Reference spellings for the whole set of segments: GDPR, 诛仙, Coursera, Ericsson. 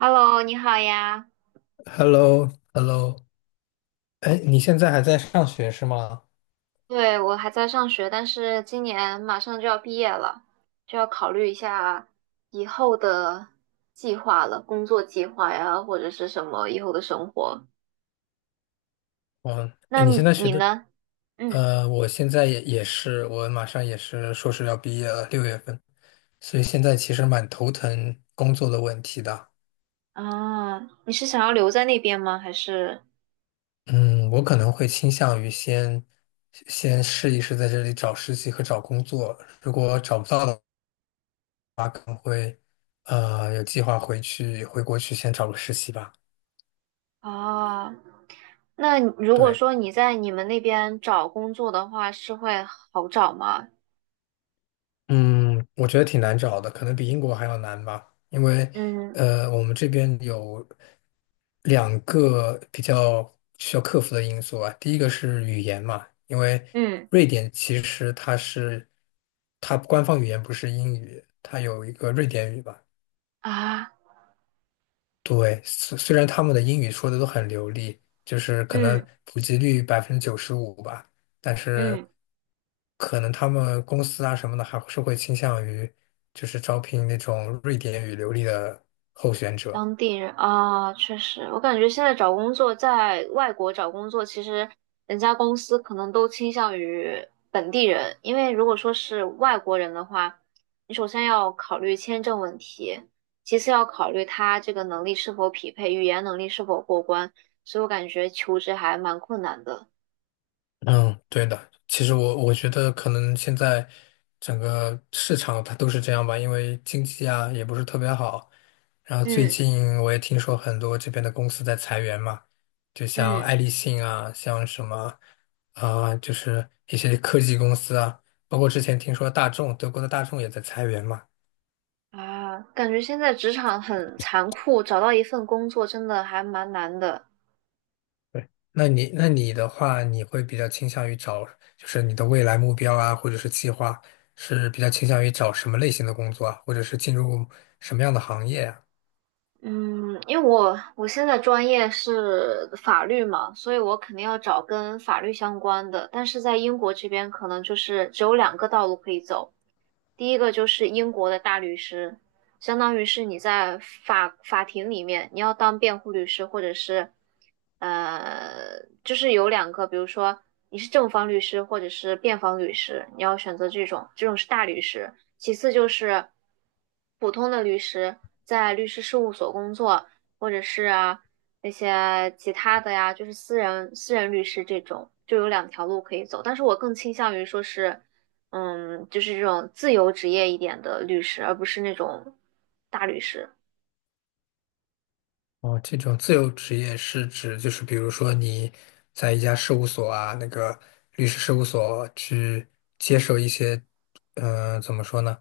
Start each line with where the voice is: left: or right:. right: Hello，你好呀。
left: h e l l o h e l l o 哎，你现在还在上学是吗？
right: 对，我还在上学，但是今年马上就要毕业了，就要考虑一下以后的计划了，工作计划呀，或者是什么以后的生活。
left: 嗯，哎
right: 那
left: 你现在学
right: 你
left: 的，
right: 呢？嗯，
left: 我现在也是，我马上也是硕士要毕业了，六月份，所以现在其实蛮头疼工作的问题的。
right: 啊，你是想要留在那边吗？还是
left: 嗯，我可能会倾向于先试一试在这里找实习和找工作，如果找不到的，有计划回国去先找个实习吧。
right: 啊？那如果
left: 对。
right: 说你在你们那边找工作的话，是会好找吗？
left: 嗯，我觉得挺难找的，可能比英国还要难吧，因为
right: 嗯
left: 我们这边有两个比较需要克服的因素啊。第一个是语言嘛，因为
right: 嗯
left: 瑞典其实它官方语言不是英语，它有一个瑞典语吧。
right: 啊
left: 对，虽然他们的英语说的都很流利，就是可能
right: 嗯
left: 普及率95%吧，但是
right: 嗯。
left: 可能他们公司啊什么的还是会倾向于就是招聘那种瑞典语流利的候选者。
right: 当地人啊，确实，我感觉现在找工作，在外国找工作，其实人家公司可能都倾向于本地人，因为如果说是外国人的话，你首先要考虑签证问题，其次要考虑他这个能力是否匹配，语言能力是否过关，所以我感觉求职还蛮困难的。
left: 嗯，对的。其实我觉得可能现在整个市场它都是这样吧，因为经济啊也不是特别好。然后最
right: 嗯
left: 近我也听说很多这边的公司在裁员嘛，就像
right: 嗯
left: 爱立信啊，像什么啊、就是一些科技公司啊，包括之前听说大众，德国的大众也在裁员嘛。
right: 啊，感觉现在职场很残酷，找到一份工作真的还蛮难的。
left: 对，那你的话，你会比较倾向于找，就是你的未来目标啊，或者是计划，是比较倾向于找什么类型的工作啊，或者是进入什么样的行业啊？
right: 嗯，因为我现在专业是法律嘛，所以我肯定要找跟法律相关的。但是在英国这边，可能就是只有两个道路可以走，第一个就是英国的大律师，相当于是你在法庭里面，你要当辩护律师，或者是就是有两个，比如说你是正方律师或者是辩方律师，你要选择这种，这种是大律师。其次就是普通的律师，在律师事务所工作，或者是啊那些其他的呀，就是私人律师这种，就有两条路可以走。但是我更倾向于说是嗯，就是这种自由职业一点的律师，而不是那种大律师。
left: 哦，这种自由职业是指就是比如说你在一家事务所啊，那个律师事务所去接受一些，嗯、怎么说呢，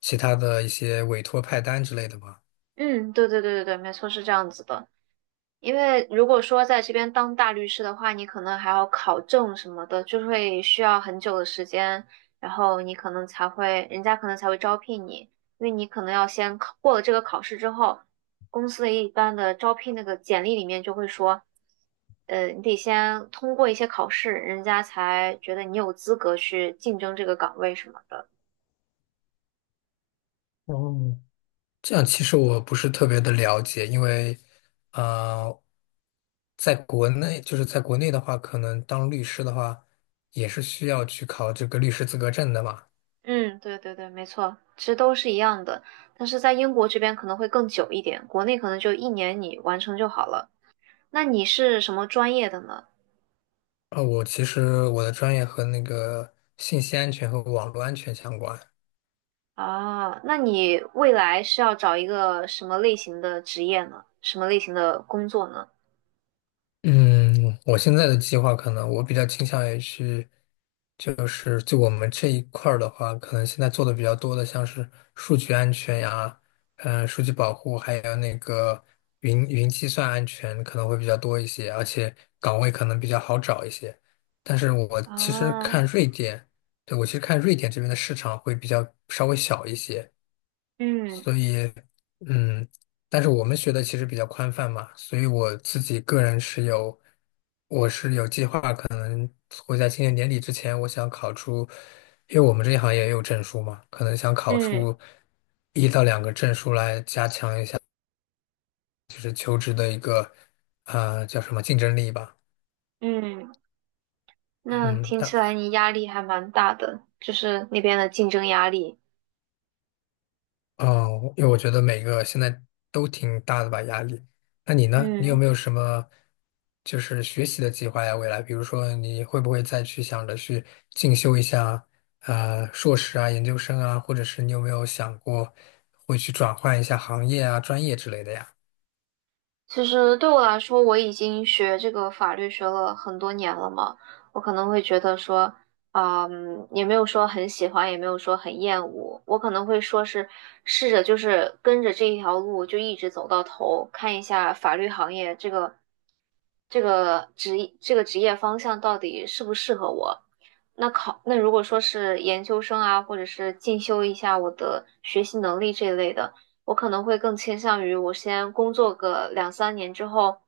left: 其他的一些委托派单之类的吗？
right: 嗯，对对对对对，没错，是这样子的。因为如果说在这边当大律师的话，你可能还要考证什么的，就会需要很久的时间，然后你可能才会，人家可能才会招聘你，因为你可能要先考过了这个考试之后，公司的一般的招聘那个简历里面就会说，你得先通过一些考试，人家才觉得你有资格去竞争这个岗位什么的。
left: 哦。这样其实我不是特别的了解，因为，呃，在国内在国内的话，可能当律师的话，也是需要去考这个律师资格证的嘛。
right: 嗯，对对对，没错，其实都是一样的，但是在英国这边可能会更久一点，国内可能就一年你完成就好了。那你是什么专业的呢？
left: 啊，我其实我的专业和那个信息安全和网络安全相关，
right: 啊，那你未来是要找一个什么类型的职业呢？什么类型的工作呢？
left: 嗯，我现在的计划可能我比较倾向于去，就我们这一块儿的话，可能现在做的比较多的像是数据安全呀，嗯、数据保护，还有那个云计算安全可能会比较多一些，而且岗位可能比较好找一些。但是我其实
right: 啊，
left: 看瑞典，对，我其实看瑞典这边的市场会比较稍微小一些，
right: 嗯
left: 所以，嗯，但是我们学的其实比较宽泛嘛，所以我自己个人是有，我是有计划会在今年年底之前，我想考出，因为我们这一行业也有证书嘛，可能想考
right: 嗯
left: 出一到两个证书来加强一下，就是求职的一个，啊、叫什么竞争力吧，
right: 嗯，那
left: 嗯，
right: 听起来你压力还蛮大的，就是那边的竞争压力。
left: 哦，因为我觉得每个现在都挺大的吧压力。那你呢？你有没
right: 嗯。
left: 有什么就是学习的计划呀？未来，比如说你会不会再去想着去进修一下呃硕士啊、研究生啊，或者是你有没有想过会去转换一下行业啊、专业之类的呀？
right: 其实对我来说，我已经学这个法律学了很多年了嘛，我可能会觉得说，啊嗯，也没有说很喜欢，也没有说很厌恶，我可能会说是试着就是跟着这一条路就一直走到头，看一下法律行业这个这个职这个职业方向到底适不适合我。那考，那如果说是研究生啊，或者是进修一下我的学习能力这一类的。我可能会更倾向于我先工作个两三年之后，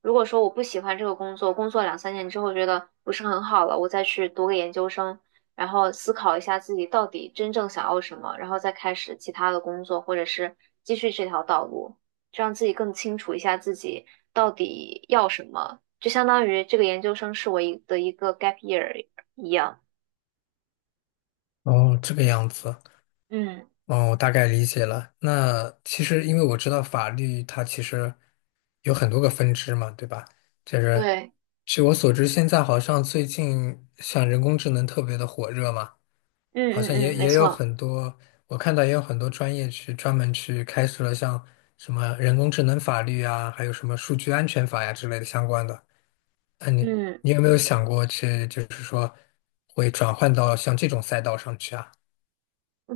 right: 如果说我不喜欢这个工作，工作两三年之后觉得不是很好了，我再去读个研究生，然后思考一下自己到底真正想要什么，然后再开始其他的工作，或者是继续这条道路，这样自己更清楚一下自己到底要什么，就相当于这个研究生是我的一个 gap year 一样。
left: 哦，这个样子。
right: 嗯，
left: 哦，我大概理解了。那其实，因为我知道法律它其实有很多个分支嘛，对吧？就是
right: 对，
left: 据我所知，现在好像最近像人工智能特别的火热嘛，
right: 嗯
left: 好
right: 嗯
left: 像也
right: 嗯，没
left: 也有
right: 错，
left: 很多，我看到也有很多专业去专门去开设了像什么人工智能法律啊，还有什么数据安全法呀之类的相关的。那你
right: 嗯。
left: 你有没有想过去，就是说会转换到像这种赛道上去啊？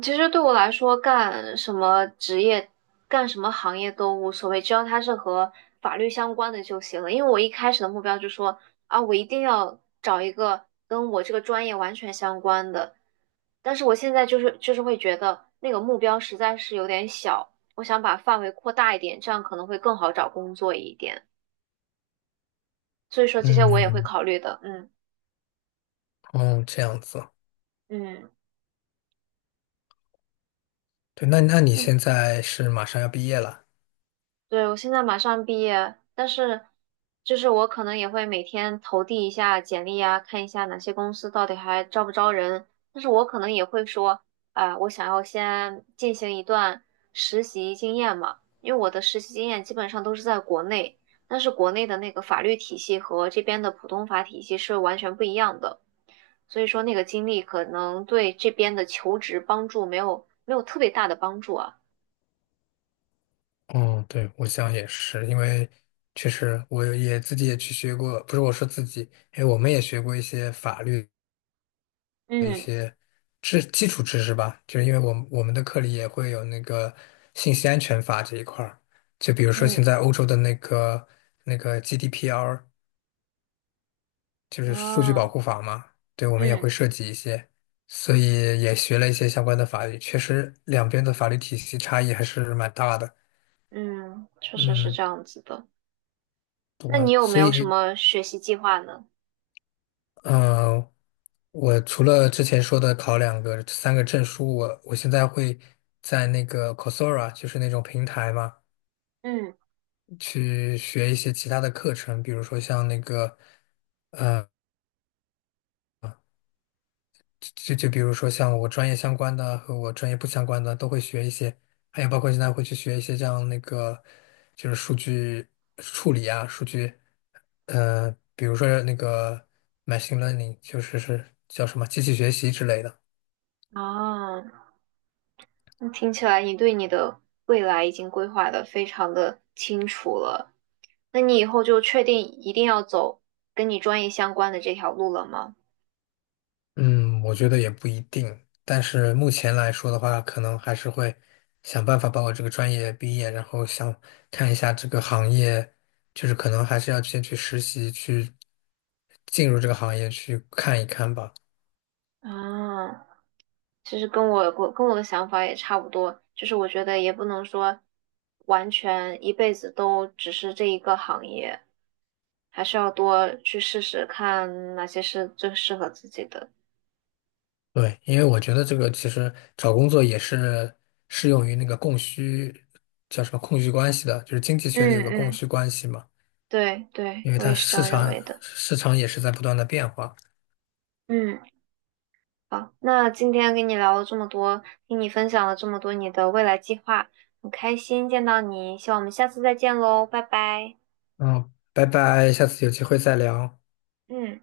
right: 其实对我来说，干什么职业、干什么行业都无所谓，只要它是和法律相关的就行了。因为我一开始的目标就说啊，我一定要找一个跟我这个专业完全相关的。但是我现在就是会觉得那个目标实在是有点小，我想把范围扩大一点，这样可能会更好找工作一点。所以说这些我也会
left: 嗯，
right: 考虑的。嗯
left: 哦，这样子。
right: 嗯。
left: 对，那你
right: 嗯。
left: 现在是马上要毕业了？
right: 对，我现在马上毕业，但是就是我可能也会每天投递一下简历啊，看一下哪些公司到底还招不招人。但是我可能也会说，啊、我想要先进行一段实习经验嘛，因为我的实习经验基本上都是在国内，但是国内的那个法律体系和这边的普通法体系是完全不一样的，所以说那个经历可能对这边的求职帮助没有特别大的帮助啊。
left: 嗯，对，我想也是，因为确实自己也去学过，不是我说自己，哎，我们也学过一些法律
right: 嗯
left: 基础知识吧，就是因为我们的课里也会有那个信息安全法这一块儿，就比如说现
right: 嗯
left: 在欧洲的那个 GDPR,就是数据保
right: 啊。
left: 护法嘛，对，我们也
right: 嗯
left: 会涉及一些，所以也学了一些相关的法律，确实两边的法律体系差异还是蛮大的。
right: 嗯，确实是
left: 嗯。
right: 这样子的。那你
left: 我
right: 有没
left: 所
right: 有什
left: 以，
right: 么学习计划呢？
left: 嗯、我除了之前说的考两个、三个证书，我现在会在那个 Coursera,就是那种平台嘛，
right: 嗯，
left: 去学一些其他的课程，比如说像那个，就比如说像我专业相关的和我专业不相关的都会学一些，还有包括现在会去学一些像那个，就是数据处理啊，数据，比如说那个 machine learning,就是叫什么机器学习之类的。
right: 啊，那听起来你对你的未来已经规划的非常的清楚了。那你以后就确定一定要走跟你专业相关的这条路了吗？
left: 嗯，我觉得也不一定，但是目前来说的话，可能还是会想办法把我这个专业毕业，然后想看一下这个行业，就是可能还是要先去实习，去进入这个行业去看一看吧。
right: 啊，其实我跟我的想法也差不多，就是我觉得也不能说完全一辈子都只是这一个行业，还是要多去试试看哪些是最适合自己的。
left: 对，因为我觉得这个其实找工作也是适用于那个供需，叫什么供需关系的，就是经济学里
right: 嗯
left: 有个供
right: 嗯。
left: 需关系嘛，
right: 对对，
left: 因为
right: 我
left: 它
right: 也是这
left: 市
right: 样认
left: 场
right: 为的。
left: 市场也是在不断的变化。
right: 嗯，好，那今天跟你聊了这么多，听你分享了这么多你的未来计划，很开心见到你，希望我们下次再见喽，拜拜。
left: 嗯，拜拜，下次有机会再聊。
right: 嗯。